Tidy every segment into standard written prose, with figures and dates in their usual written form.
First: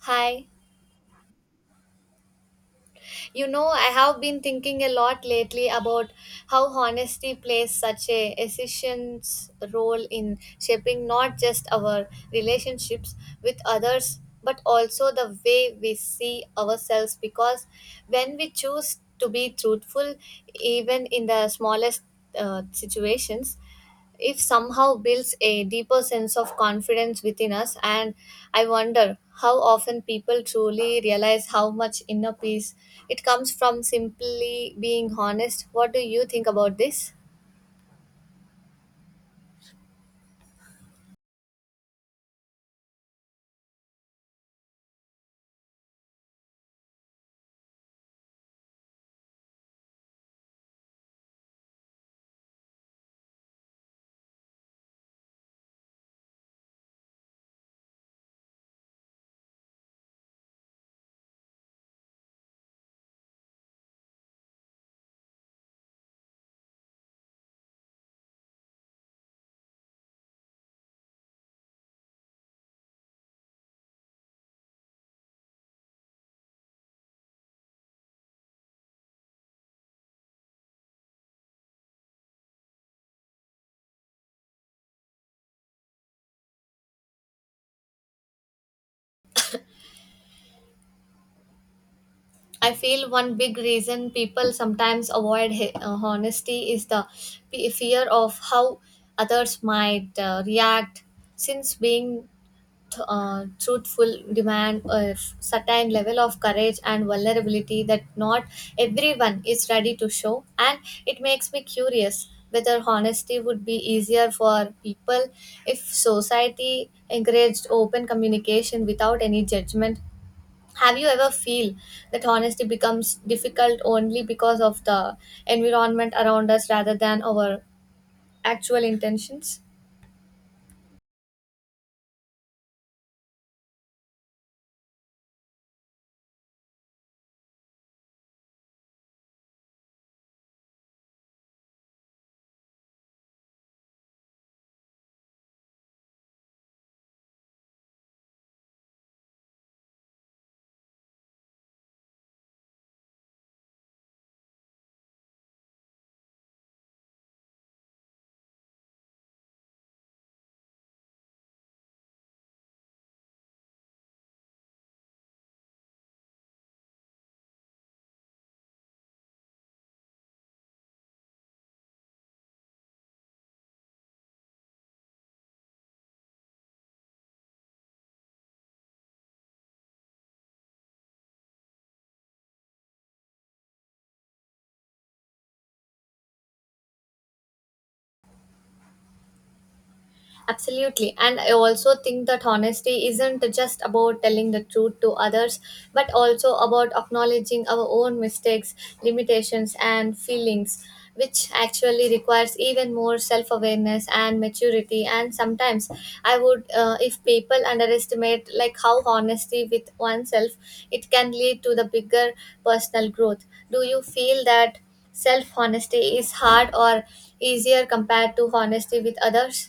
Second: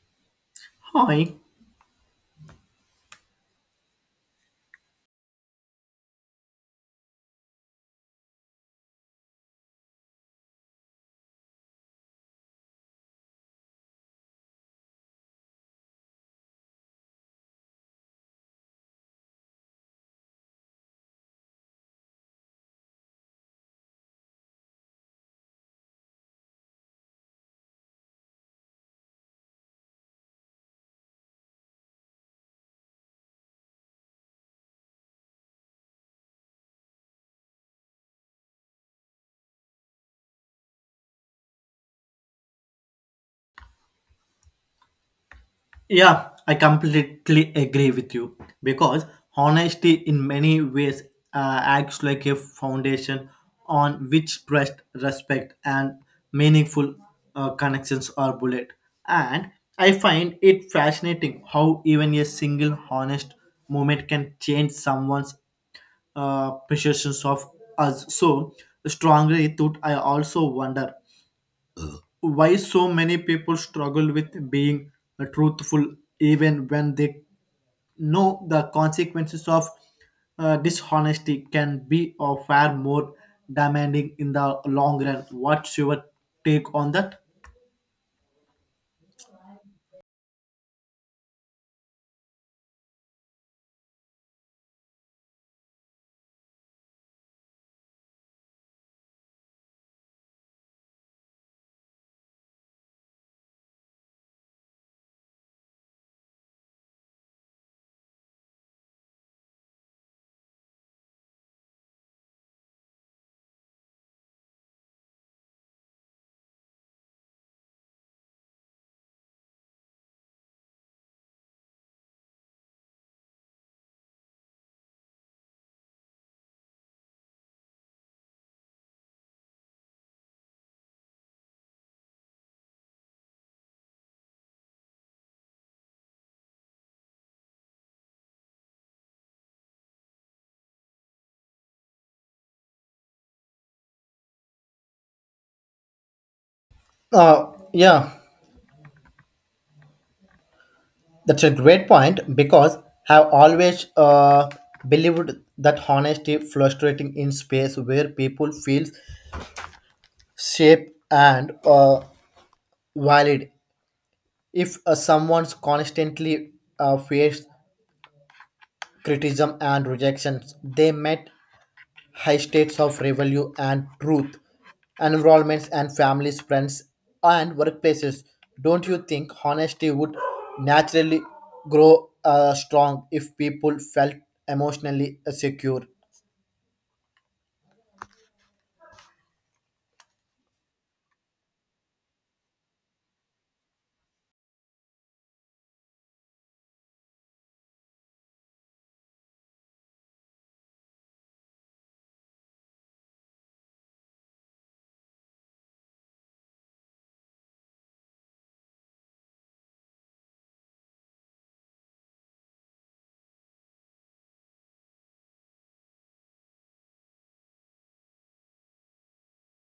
Hi. Hi. You know, I have been thinking a lot lately about how honesty plays such a essential role in shaping not just our relationships with others, but also the way we see ourselves. Because when we choose to be truthful, even in the smallest situations, if somehow builds a deeper sense of confidence within us, and I wonder how often people truly realize how much inner peace it comes from simply being honest. What do you think about this? Yeah, I completely agree with you because honesty in many ways acts like a foundation on which trust, respect, and meaningful connections are built. And I find it fascinating how even a single honest moment can change someone's perceptions of us so strongly. Thought I also wonder why so many people struggle with being truthful even when they know the consequences of dishonesty can be or far more demanding in the long run. What's your take on that? I feel one big reason people sometimes avoid honesty is the fear of how others might react, since being truthful demand a certain level of courage and vulnerability that not everyone is ready to show. And it makes me curious whether honesty would be easier for people if society encouraged open communication without any judgment. Have you ever feel that honesty becomes difficult only because of the environment around us rather than our actual intentions? Uh, yeah, that's a great point because I've always believed that honesty frustrating in space where people feel safe and uh, valid. If someone's constantly faced criticism and rejections, they met high states of revenue and truth, environments and families, friends, and workplaces. Don't you think honesty would naturally grow strong if people felt emotionally secure? Absolutely. And I also think that honesty isn't just about telling the truth to others, but also about acknowledging our own mistakes, limitations, and feelings, which actually requires even more self awareness and maturity. And sometimes I would, if people underestimate like how honesty with oneself, it can lead to the bigger personal growth. Do you feel that self honesty is hard or easier compared to honesty with others?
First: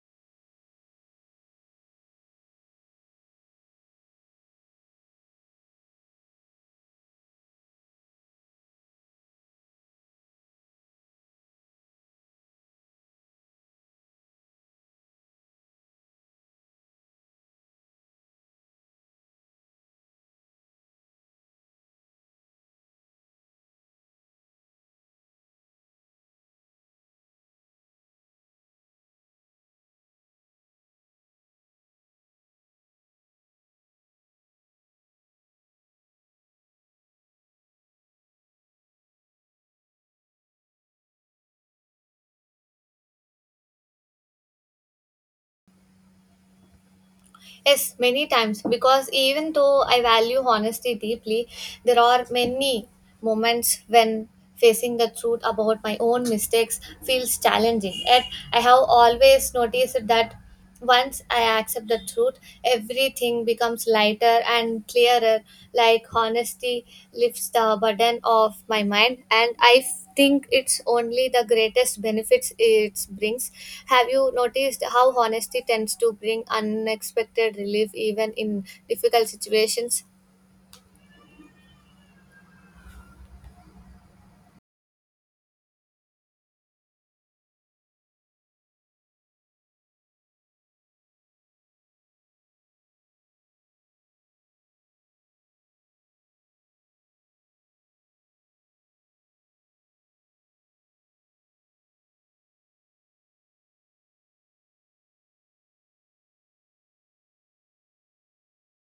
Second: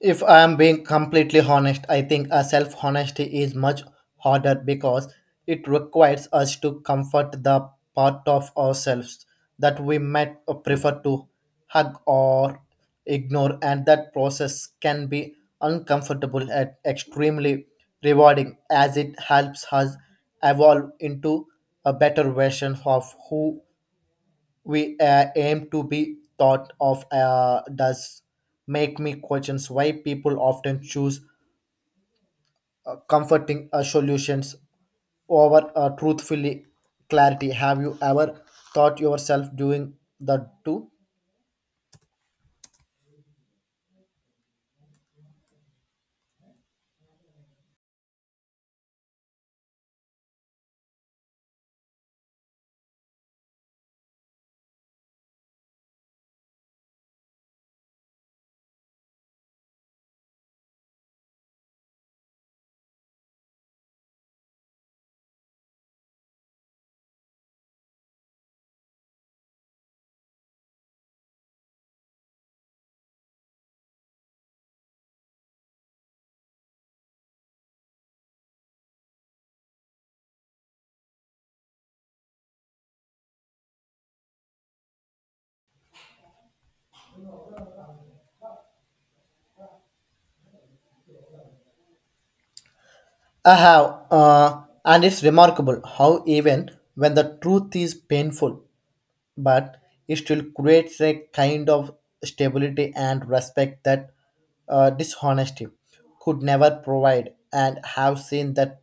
If I am being completely honest, I think a self honesty is much harder because it requires us to comfort the part of ourselves that we might prefer to hug or ignore, and that process can be uncomfortable and extremely rewarding as it helps us evolve into a better version of who we aim to be thought of does make me questions why people often choose comforting solutions over truthfully clarity. Have you ever thought yourself doing the two? Yes, many times, because even though I value honesty deeply, there are many moments when facing the truth about my own mistakes feels challenging. Yet I have always noticed that once I accept the truth, everything becomes lighter and clearer, like honesty lifts the burden off my mind. And I think it's only the greatest benefits it brings. Have you noticed how honesty tends to bring unexpected relief even in difficult situations? I have, and it's remarkable how even when the truth is painful, but it still creates a kind of stability and respect that dishonesty could never provide, and have seen that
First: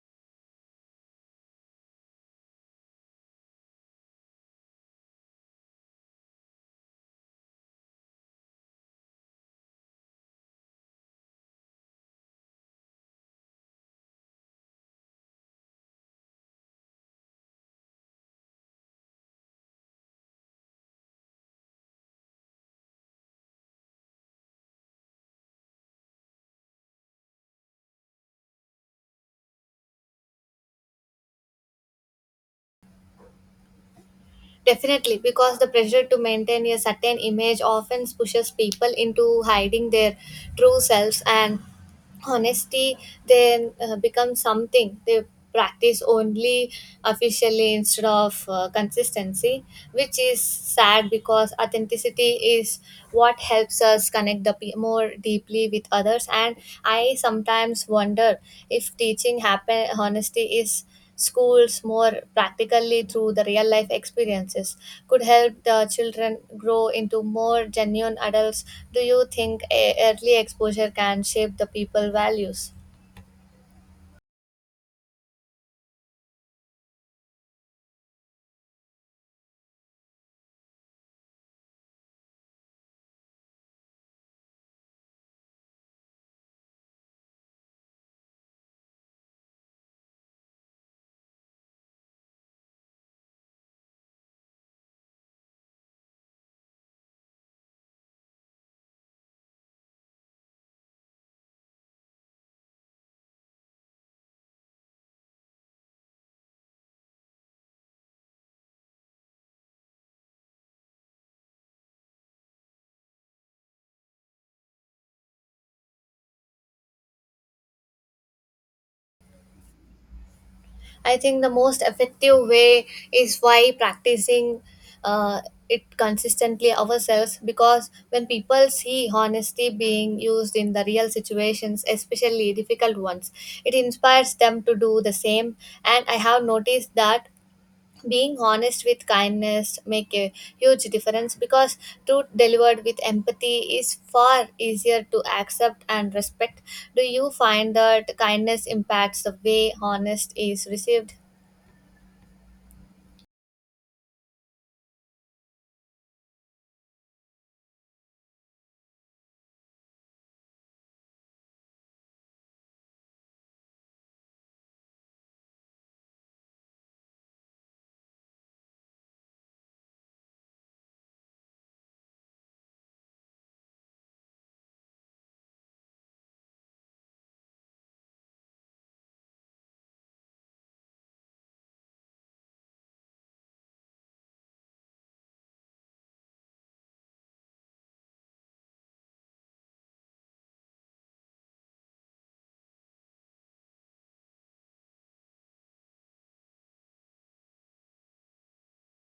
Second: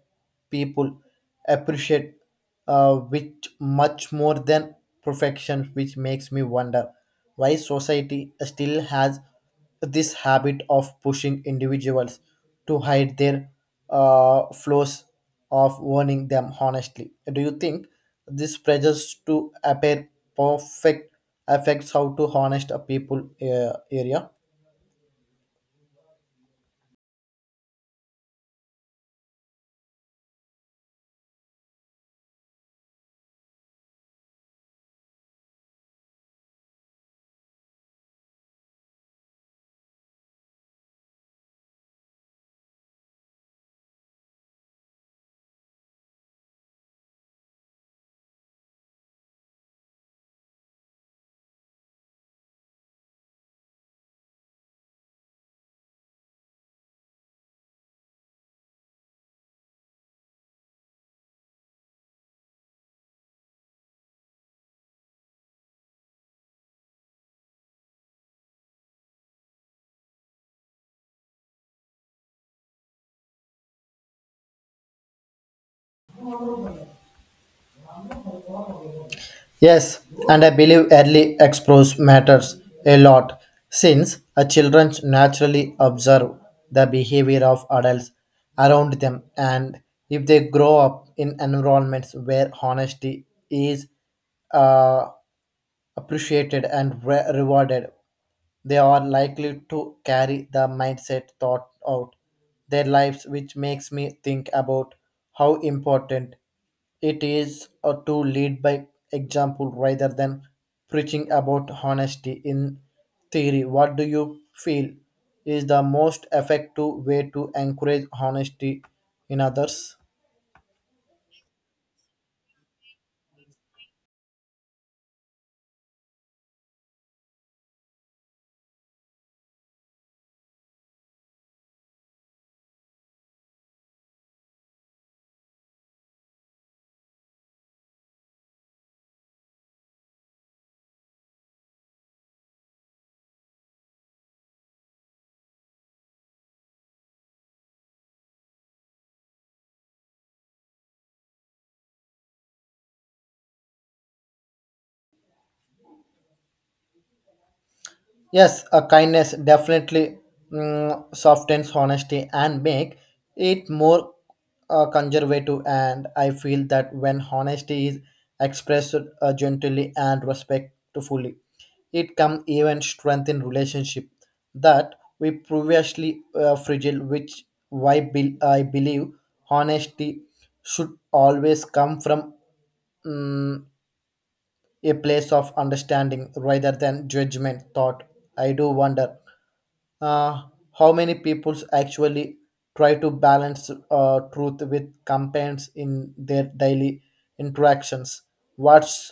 people appreciate which much more than perfection, which makes me wonder why society still has this habit of pushing individuals to hide their flaws of warning them honestly. Do you think this pressures to appear perfect affects how to honest a people area? Definitely, because the pressure to maintain a certain image often pushes people into hiding their true selves, and honesty then becomes something they practice only officially instead of consistency, which is sad because authenticity is what helps us connect the more deeply with others. And I sometimes wonder if teaching happen honesty is schools more practically through the real life experiences could help the children grow into more genuine adults. Do you think early exposure can shape the people values? Yes, and I believe early exposure matters a lot since a children naturally observe the behavior of adults around them, and if they grow up in environments where honesty is uh, appreciated and rewarded, they are likely to carry the mindset thought out their lives, which makes me think about how important it is to lead by example rather than preaching about honesty in theory. What do you feel is the most effective way to encourage honesty in others? I think the most effective way is by practicing uh, it consistently ourselves, because when people see honesty being used in the real situations, especially difficult ones, it inspires them to do the same. And I have noticed that being honest with kindness make a huge difference, because truth delivered with empathy is far easier to accept and respect. Do you find that kindness impacts the way honest is received? Yes, a kindness definitely softens honesty and make it more conservative. And I feel that when honesty is expressed gently and respectfully, it can even strengthen relationship that we previously fragile. Which why bel I believe honesty should always come from mm, a place of understanding rather than judgment. Thought I do wonder uh, how many peoples actually try to balance truth with campaigns in their daily interactions. What's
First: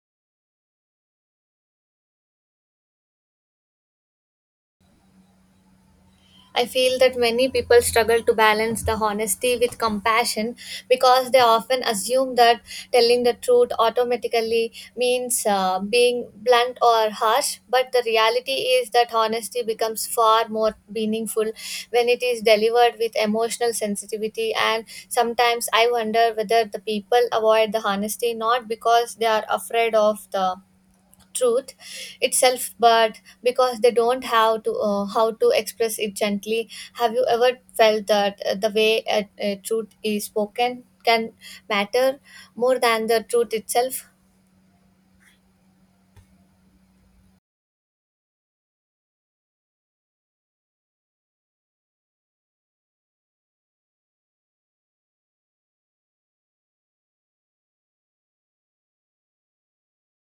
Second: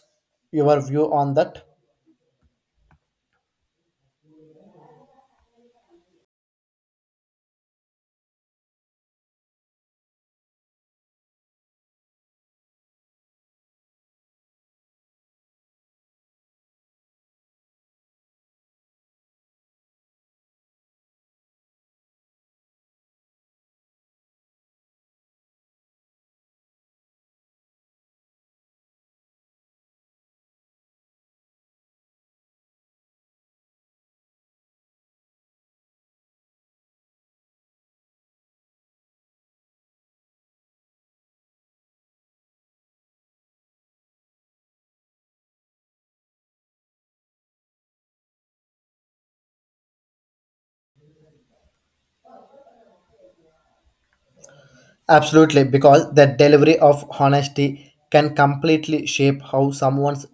your view on that? I feel that many people struggle to balance the honesty with compassion, because they often assume that telling the truth automatically means being blunt or harsh. But the reality is that honesty becomes far more meaningful when it is delivered with emotional sensitivity. And sometimes I wonder whether the people avoid the honesty not because they are afraid of the truth itself, but because they don't have to how to express it gently. Have you ever felt that the way a truth is spoken can matter more than the truth itself? Absolutely, because the delivery of honesty can completely shape how someone's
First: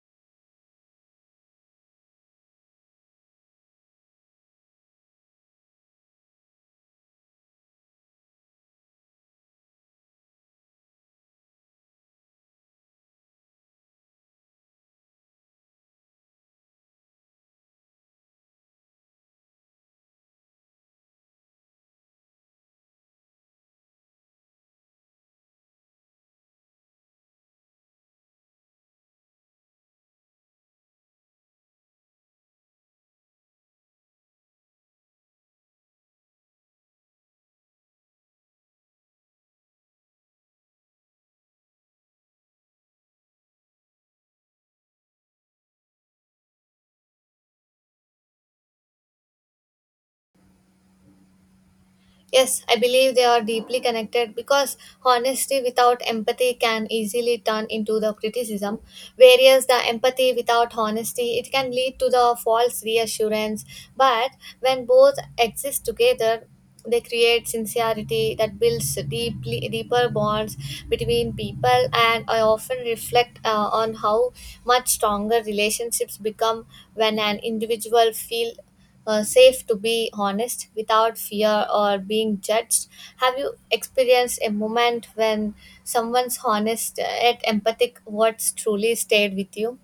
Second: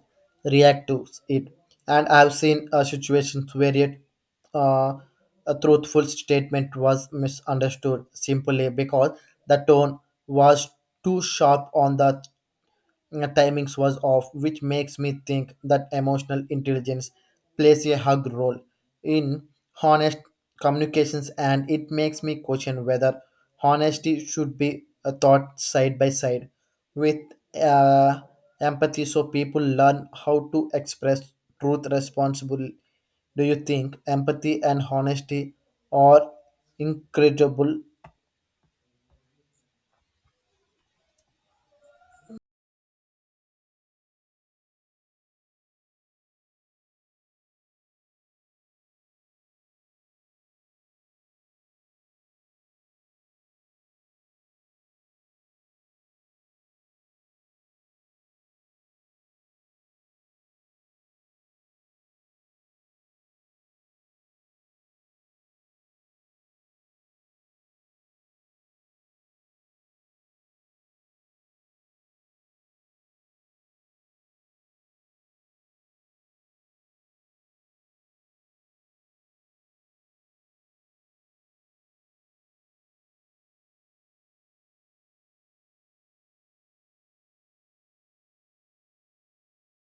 react to it. And I've seen situations where uh, a truthful statement was misunderstood simply because the tone was too sharp on the timings was off, which makes me think that emotional intelligence plays a hug role in honest communications, and it makes me question whether honesty should be thought side by side with uh, empathy, so people learn how to express truth responsibly. Do you think empathy and honesty are incredible? Yes, I believe they are deeply connected, because honesty without empathy can easily turn into the criticism, whereas the empathy without honesty it can lead to the false reassurance. But when both exist together, they create sincerity that builds deeply deeper bonds between people. And I often reflect on how much stronger relationships become when an individual feel safe to be honest without fear or being judged. Have you experienced a moment when someone's honest yet empathic words truly stayed with you?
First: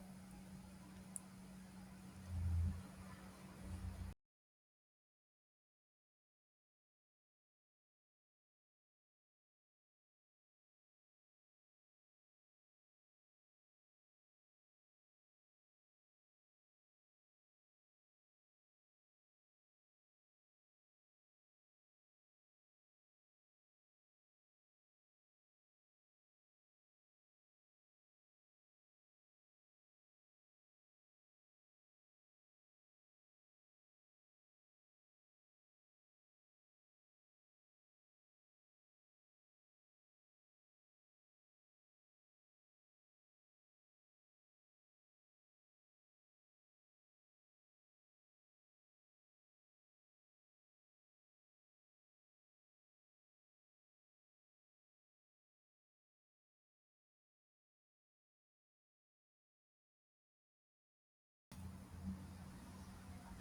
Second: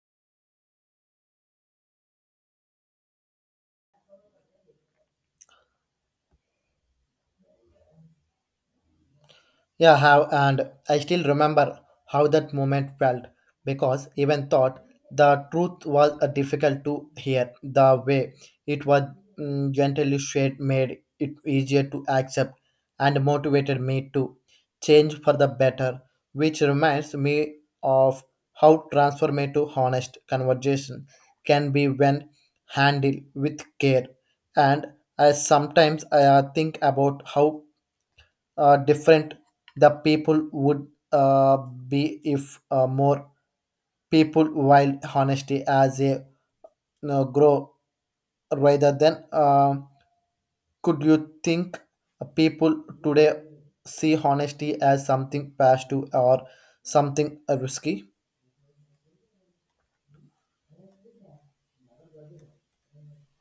Yeah, have, and I still remember how that moment felt because even thought the truth was difficult to hear. The way it was gently shared made it easier to accept and motivated me to change for the better, which reminds me of how transformative honest conversation can be when handled with care. And I sometimes I think about how different the people would uh, be if more people while honesty as a you know, grow rather than could you think people today see honesty as something passive or something risky?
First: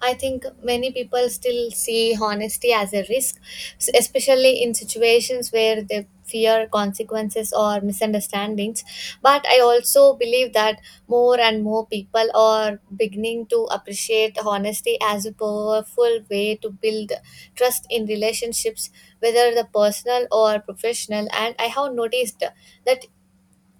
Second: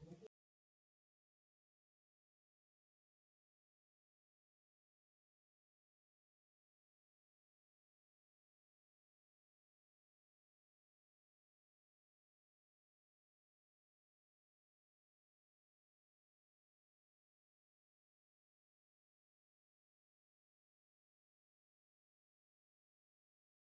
I think many people still see honesty as a risk, especially in situations where they fear consequences or misunderstandings. But I also believe that more and more people are beginning to appreciate honesty as a powerful way to build trust in relationships, whether the personal or professional. And I have noticed that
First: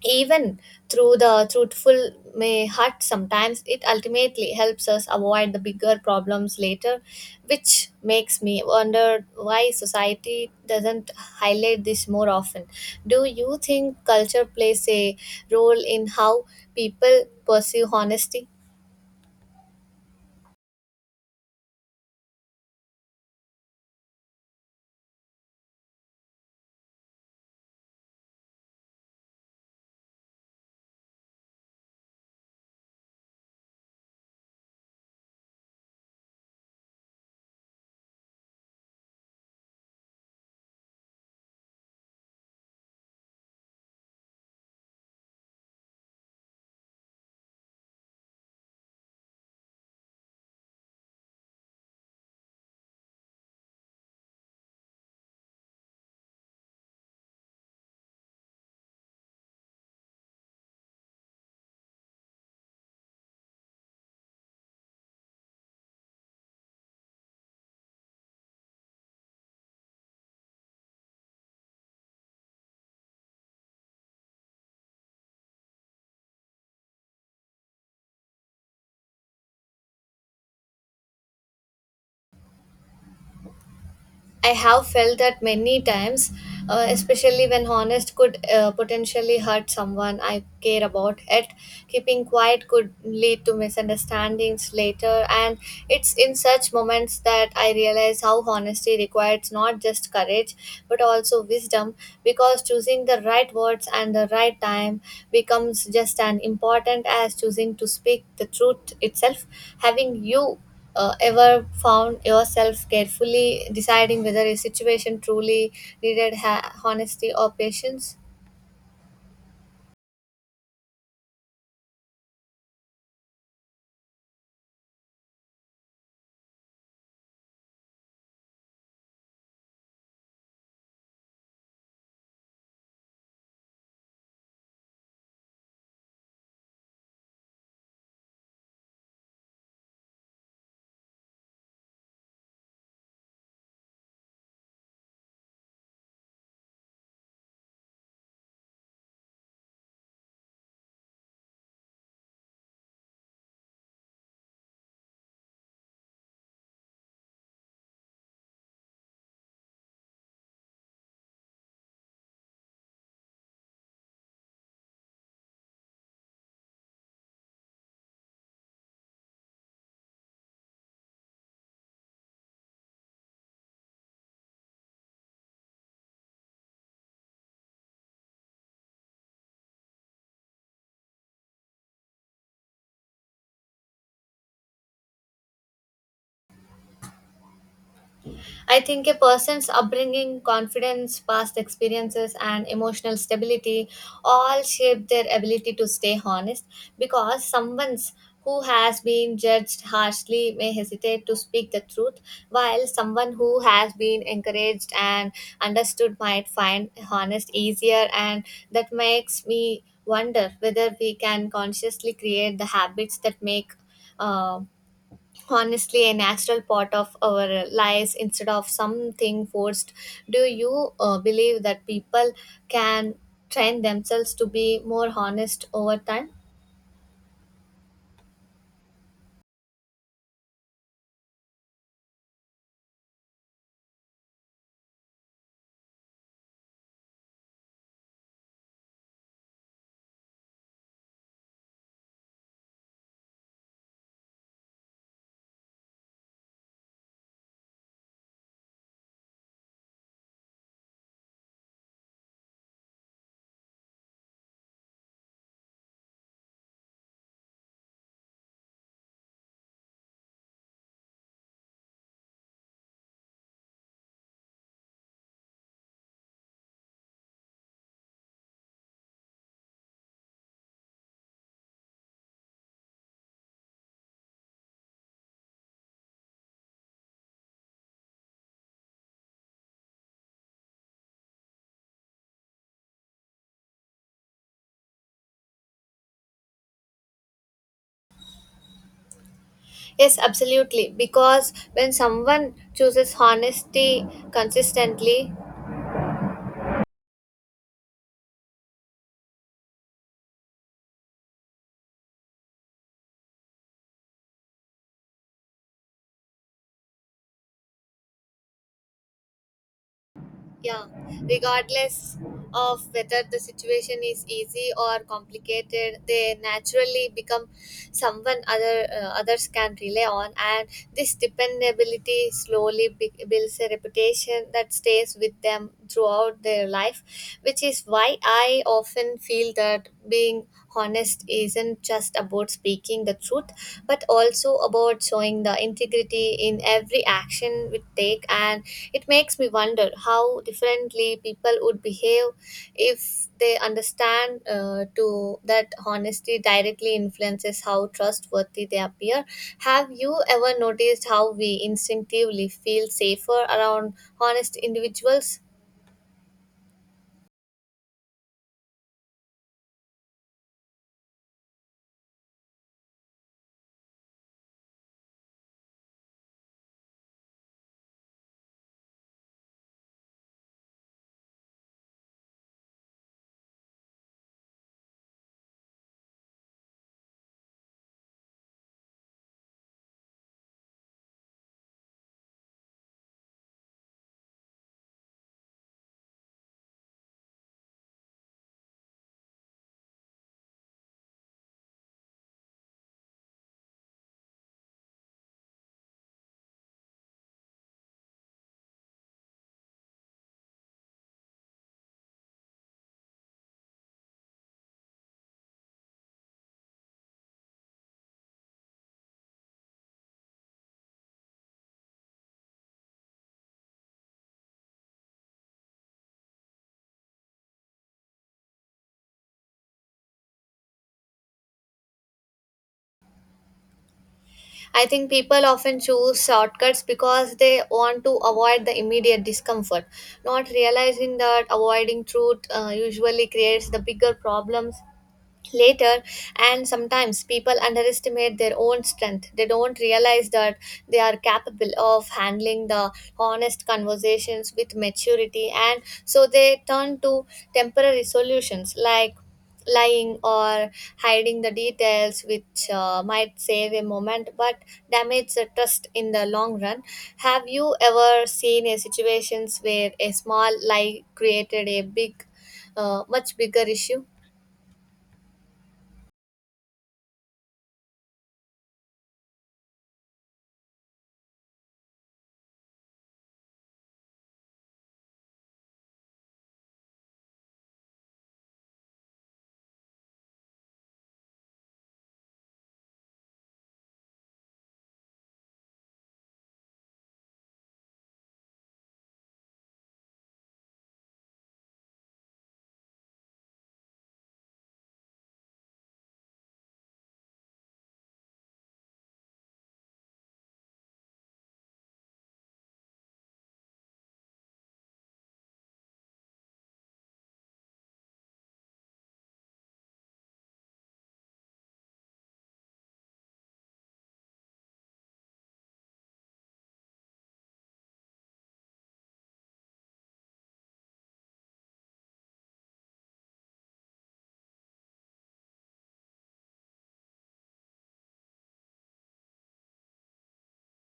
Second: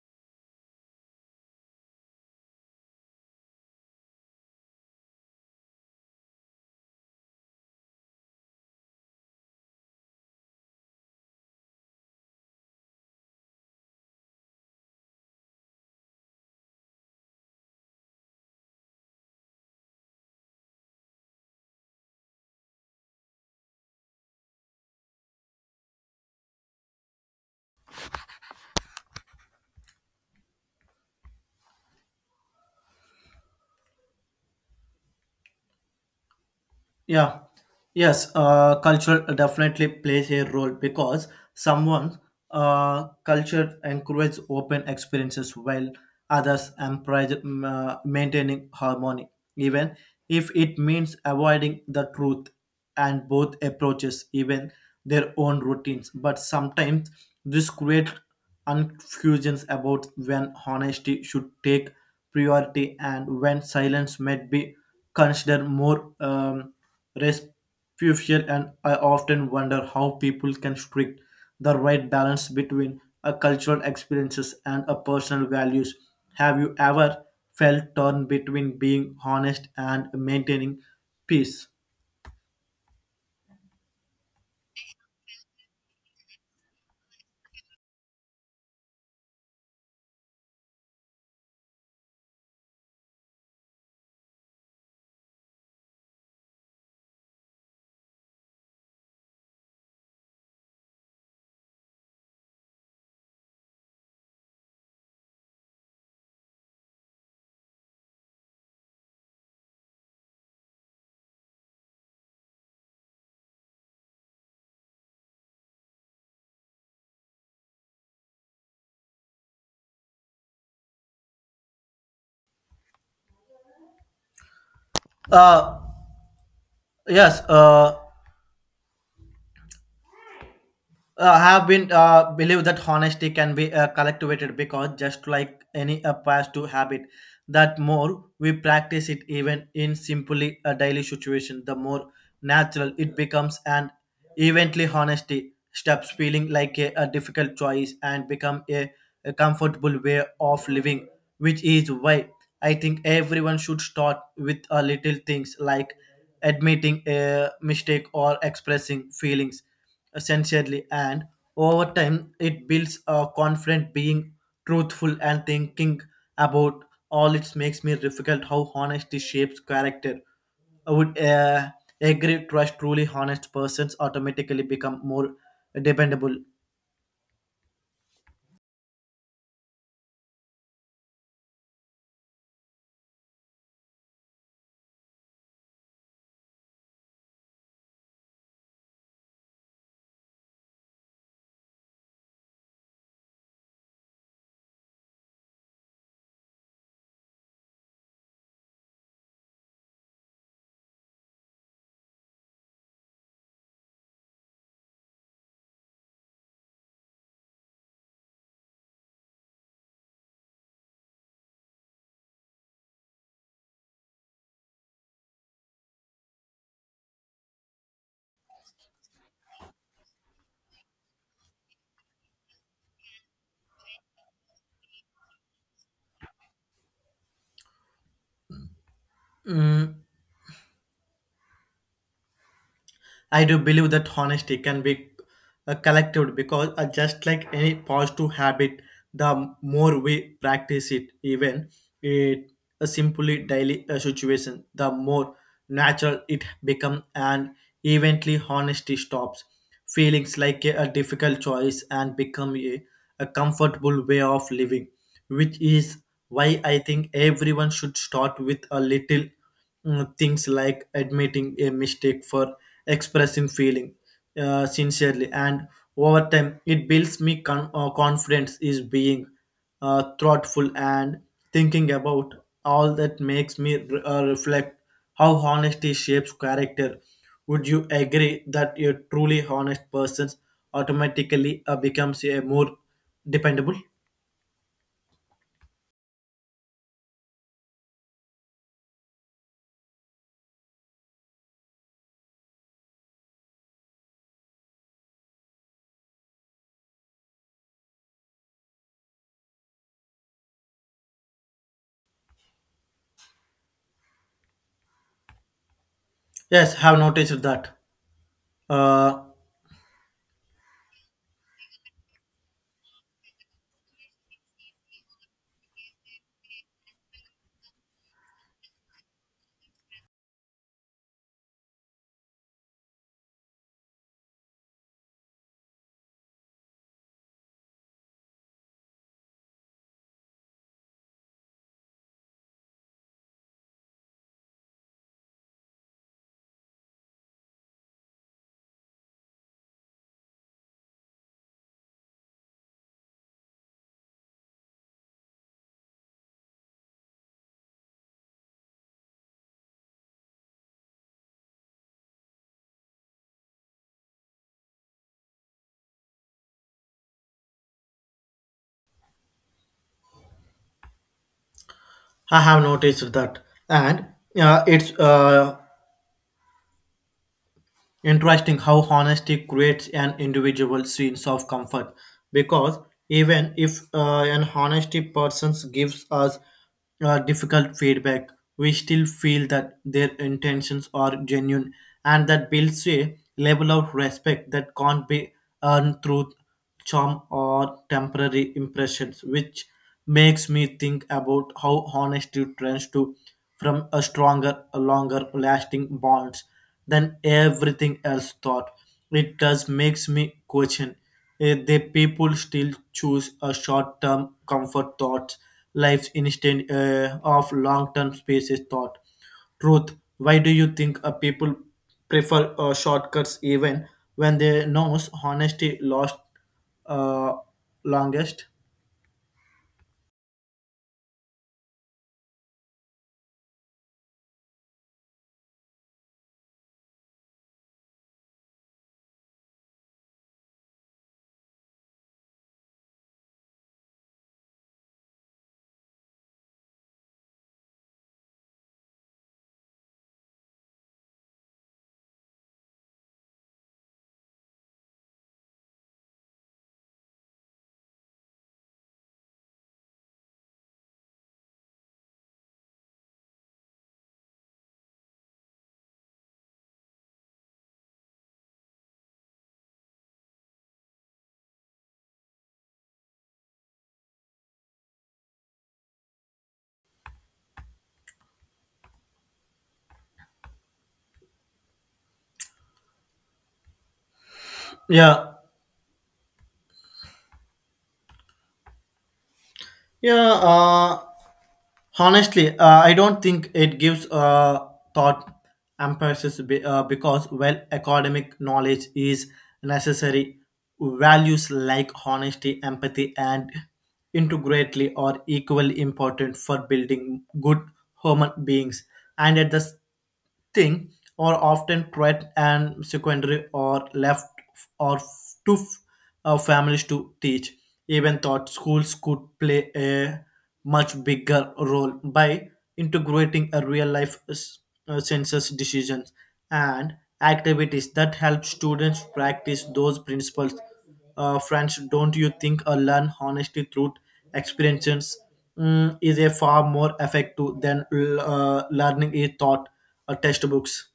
even through the truthful may hurt, sometimes it ultimately helps us avoid the bigger problems later, which makes me wonder why society doesn't highlight this more often. Do you think culture plays a role in how people pursue honesty? Yeah, yes, culture definitely plays a role because someone culture encourages open experiences while others encourage maintaining harmony, even if it means avoiding the truth, and both approaches, even their own routines. But sometimes this creates confusions about when honesty should take priority and when silence might be consider more respectful, and I often wonder how people can strike the right balance between a cultural experiences and a personal values. Have you ever felt torn between being honest and maintaining peace? I have felt that many times, especially when honest could potentially hurt someone I care about. Yet, keeping quiet could lead to misunderstandings later, and it's in such moments that I realize how honesty requires not just courage but also wisdom, because choosing the right words and the right time becomes just as important as choosing to speak the truth itself. Having you ever found yourself carefully deciding whether a situation truly needed honesty or patience? Uh, yes. Have been believe that honesty can be cultivated because just like any past to habit that more we practice it even in simply a daily situation the more natural it becomes, and eventually honesty stops feeling like a difficult choice and become a comfortable way of living, which is why I think everyone should start with a little things like admitting a mistake or expressing feelings sincerely, and over time it builds a confident being truthful and thinking about all it makes me difficult how honesty shapes character. I would agree trust truly honest persons automatically become more dependable. I think a person's upbringing, confidence, past experiences, and emotional stability all shape their ability to stay honest, because someone's who has been judged harshly may hesitate to speak the truth, while someone who has been encouraged and understood might find honest easier. And that makes me wonder whether we can consciously create the habits that make um honestly a natural part of our lives instead of something forced. Do you believe that people can train themselves to be more honest over time? Mm, I do believe that honesty can be collected because just like any positive habit, the more we practice it, even it a simply daily situation, the more natural it become, and eventually honesty stops feelings like a difficult choice and become a comfortable way of living, which is why I think everyone should start with a little things like admitting a mistake for expressing feeling sincerely, and over time it builds me confidence is being thoughtful and thinking about all that makes me reflect how honesty shapes character. Would you agree that a truly honest person automatically becomes a more dependable? Yes, absolutely, because when someone chooses honesty consistently. Yes, have noticed that, uh, Yeah, regardless of whether the situation is easy or complicated, they naturally become someone others can rely on, and this dependability slowly builds a reputation that stays with them throughout their life, which is why I often feel that being honest isn't just about speaking the truth but also about showing the integrity in every action we take. And it makes me wonder how differently people would behave if they understand to that honesty directly influences how trustworthy they appear. Have you ever noticed how we instinctively feel safer around honest individuals? I have noticed that, and it's interesting how honesty creates an individual sense of comfort because even if an honesty person gives us difficult feedback, we still feel that their intentions are genuine, and that builds a level of respect that can't be earned through charm or temporary impressions, which makes me think about how honesty trends to from a stronger, a longer lasting bonds than everything else thought. It does makes me question if the people still choose a short-term comfort thoughts, lives instead of long-term spaces thought. Truth, why do you think people prefer shortcuts even when they knows honesty lost uh, longest? I think people often choose shortcuts because they want to avoid the immediate discomfort, not realizing that avoiding truth usually creates the bigger problems later. And sometimes people underestimate their own strength. They don't realize that they are capable of handling the honest conversations with maturity, and so they turn to temporary solutions like lying or hiding the details, which might save a moment but damage the trust in the long run. Have you ever seen a situations where a small lie created a big much bigger issue? Yeah, yeah. Honestly, I don't think it gives thought emphasis because well, academic knowledge is necessary. Values like honesty, empathy, and integrity are equally important for building good human beings. And at the thing, are often threat and secondary or left or to families to teach. Even thought schools could play a much bigger role by integrating a real life census decisions and activities that help students practice those principles. Friends, don't you think a learn honesty through experiences is a far more effective than learning a thought or textbooks?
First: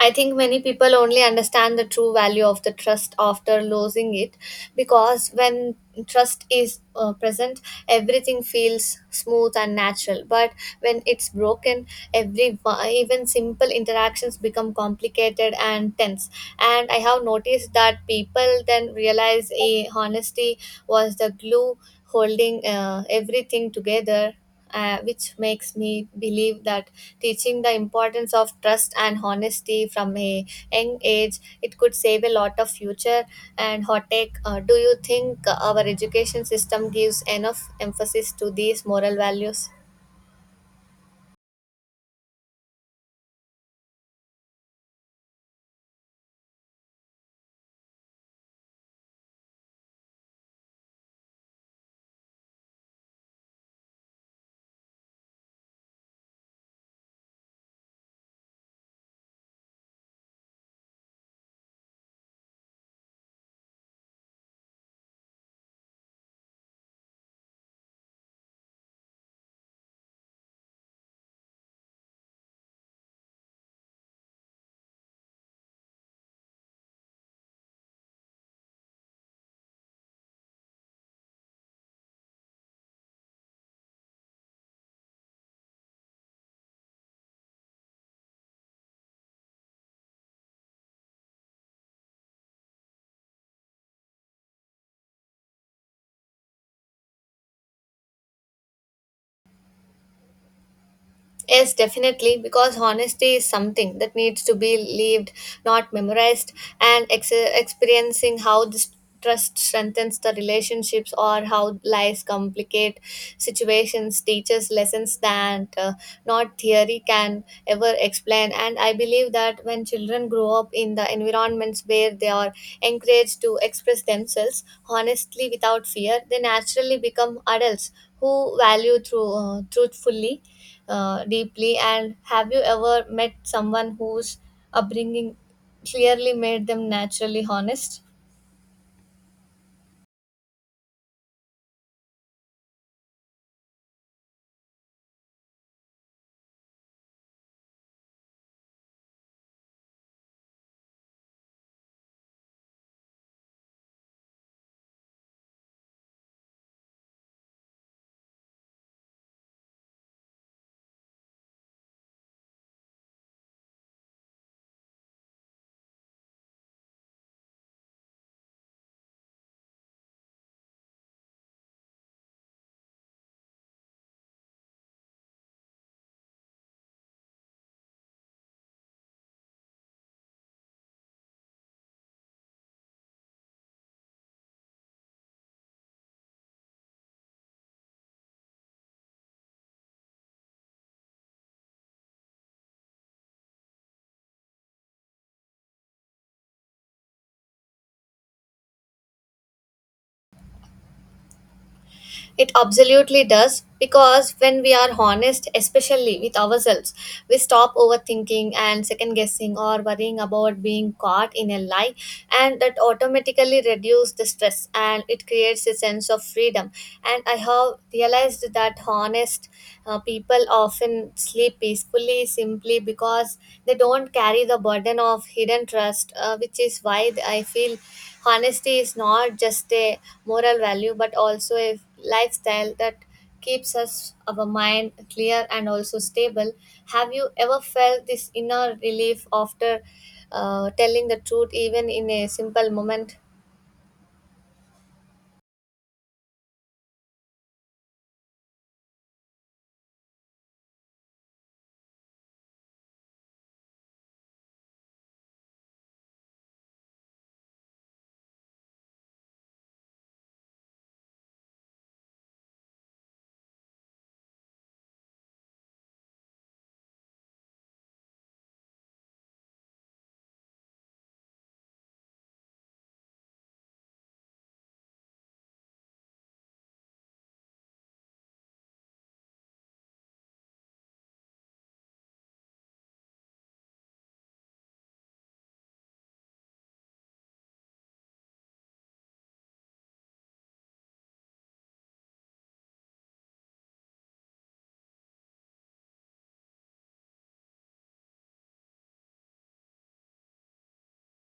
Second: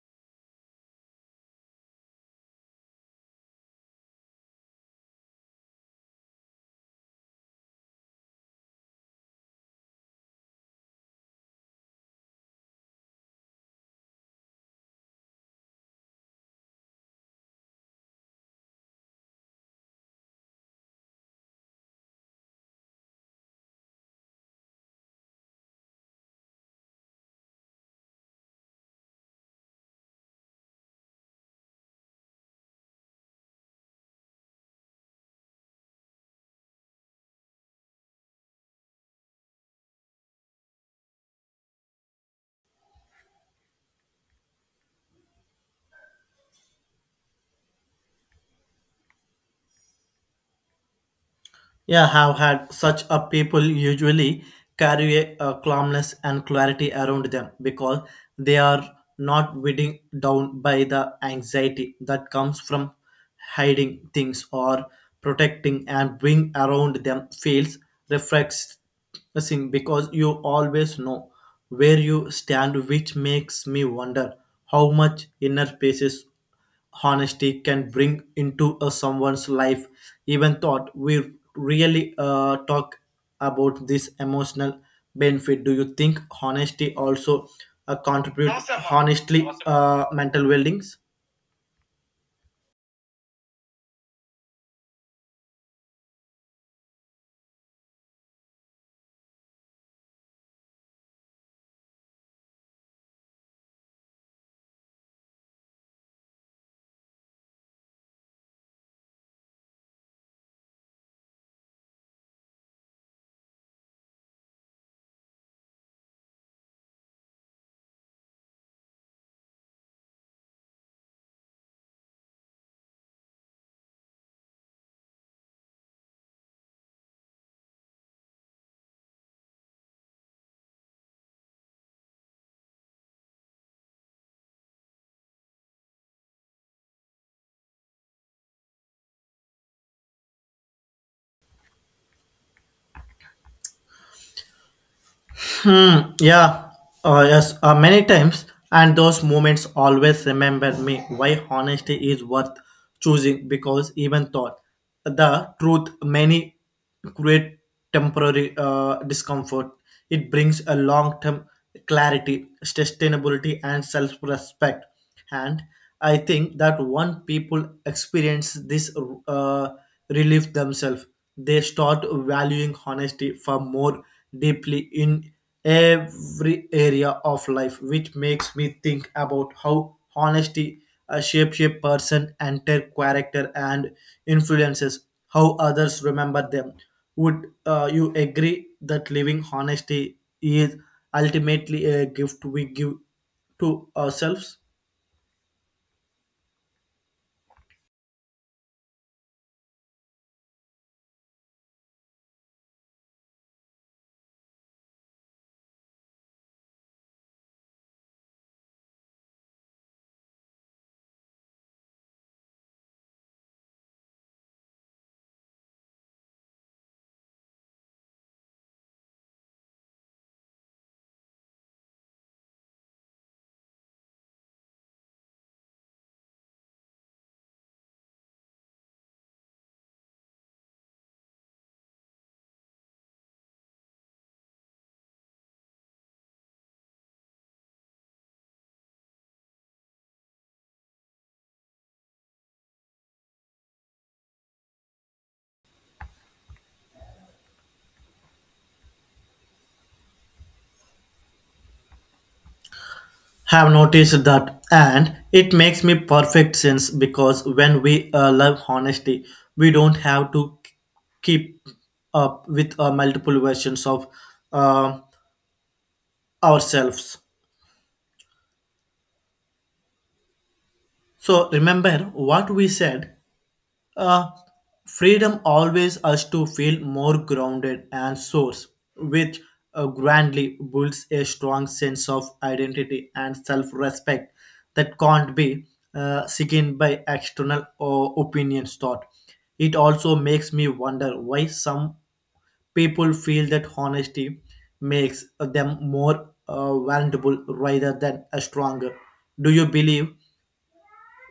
I think many people only understand the true value of the trust after losing it, because when trust is present, everything feels smooth and natural. But when it's broken, every even simple interactions become complicated and tense. And I have noticed that people then realize a honesty was the glue holding everything together, which makes me believe that teaching the importance of trust and honesty from a young age, it could save a lot of future and hot take. Do you think our education system gives enough emphasis to these moral values? Yeah, have had such a people usually carry a calmness and clarity around them because they are not weighed down by the anxiety that comes from hiding things or protecting, and being around them feels refreshing because you always know where you stand, which makes me wonder how much inner peace honesty can bring into a someone's life. Even thought we really talk about this emotional benefit. Do you think honesty also contribute honestly mental well-being? Yes, definitely, because honesty is something that needs to be lived, not memorized, and experiencing how this trust strengthens the relationships or how lies complicate situations teaches lessons that not theory can ever explain. And I believe that when children grow up in the environments where they are encouraged to express themselves honestly without fear, they naturally become adults who value truthfully, deeply. And have you ever met someone whose upbringing clearly made them naturally honest? Yeah, yes, many times, and those moments always remember me why honesty is worth choosing because even thought the truth many create temporary discomfort. It brings a long term clarity, sustainability, and self respect. And I think that one people experience this uh, relief themselves, they start valuing honesty far more deeply in every area of life, which makes me think about how honesty shapes a person, entire character, and influences how others remember them. Would you agree that living honesty is ultimately a gift we give to ourselves? It absolutely does, because when we are honest, especially with ourselves, we stop overthinking and second guessing or worrying about being caught in a lie, and that automatically reduces the stress and it creates a sense of freedom. And I have realized that honest people often sleep peacefully simply because they don't carry the burden of hidden trust, which is why I feel honesty is not just a moral value but also a lifestyle that keeps us our mind clear and also stable. Have you ever felt this inner relief after telling the truth even in a simple moment? Have noticed that, and it makes me perfect sense because when we love honesty we don't have to keep up with multiple versions of uh, ourselves so remember what we said. Uh, freedom always us to feel more grounded and source, which grandly builds a strong sense of identity and self-respect that can't be sickened by external or opinions thought. It also makes me wonder why some people feel that honesty makes them more vulnerable rather than stronger. Do you believe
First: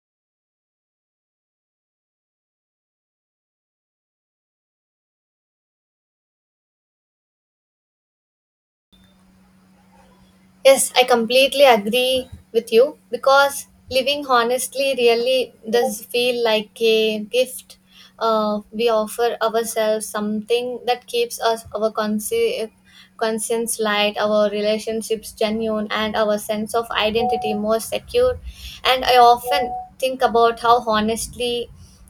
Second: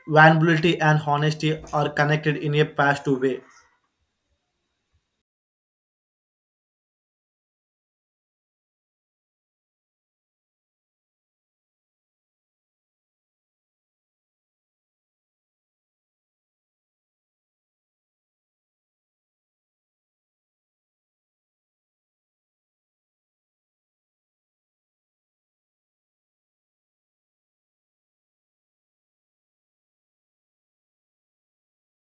vulnerability and honesty are connected in a past way? Yes, I completely agree with you, because living honestly really does feel like a gift. We offer ourselves something that keeps us our conscience light, our relationships genuine, and our sense of identity more secure. And I often think about how honestly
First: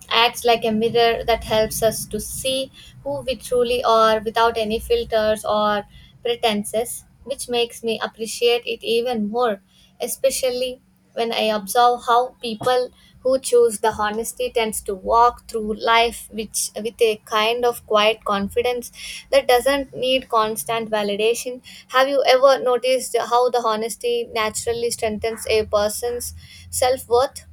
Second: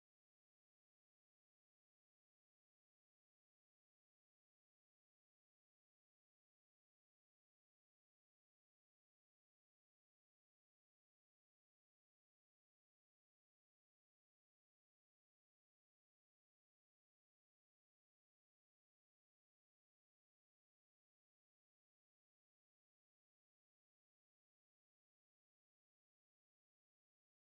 acts like a mirror that helps us to see who we truly are without any filters or pretenses, which makes me appreciate it even more, especially when I observe how people who choose the honesty tends to walk through life which with a kind of quiet confidence that doesn't need constant validation. Have you ever noticed how the honesty naturally strengthens a person's self-worth?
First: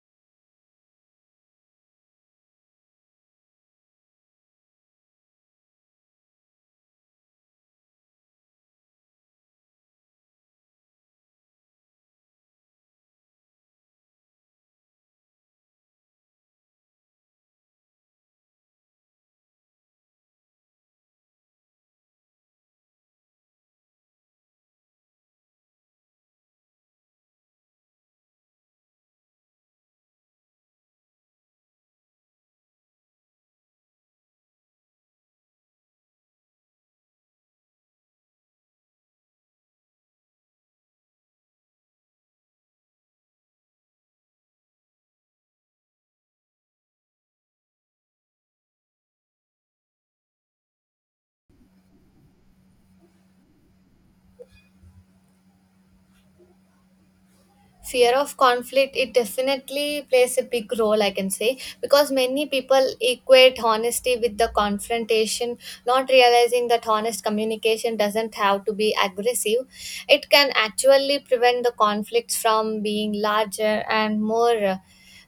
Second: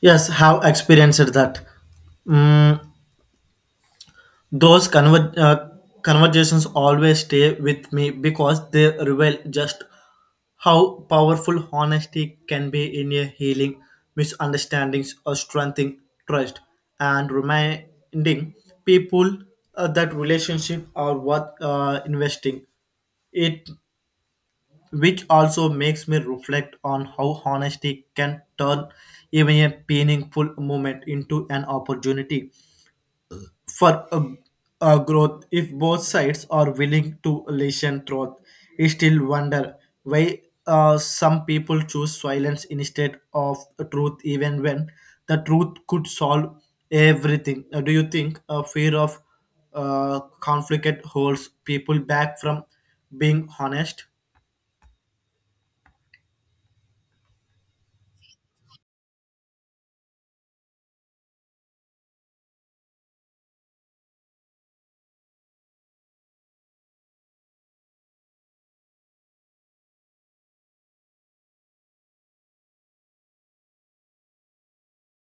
Yes, have experienced that. Mm, those conversations always stay with me because they reveal just how powerful honesty can be in a healing misunderstandings or strengthening trust and reminding people that relationship are worth investing it, which also makes me reflect on how honesty can turn even a painful moment into an opportunity for a growth if both sides are willing to listen truth. I still wonder why some people choose silence instead of truth even when the truth could solve everything. Do you think a fear of conflict holds people back from being honest? Fear of conflict, it definitely plays a big role, I can say, because many people equate honesty with the confrontation, not realizing that honest communication doesn't have to be aggressive. It can actually prevent the conflicts from being larger and more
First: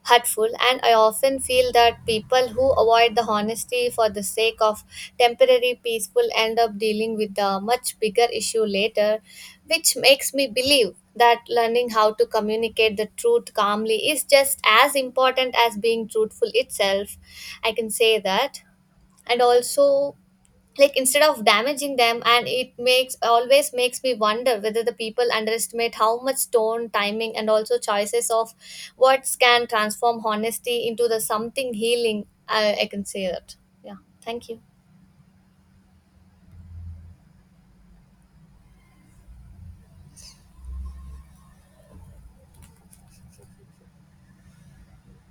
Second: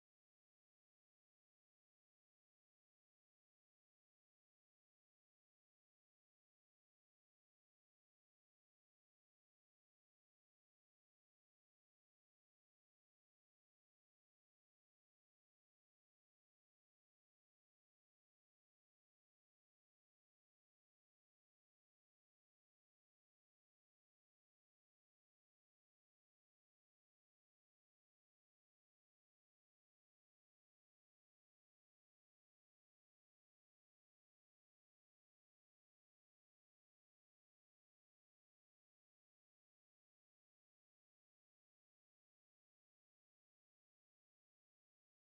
hurtful. And I often feel that people who avoid the honesty for the sake of temporary peaceful end up dealing with a much bigger issue later, which makes me believe that learning how to communicate the truth calmly is just as important as being truthful itself. I can say that. And also, like, instead of damaging them, and it makes always makes me wonder whether the people underestimate how much tone, timing, and also choices of words can transform honesty into the something healing. I can say that. Yeah, thank you.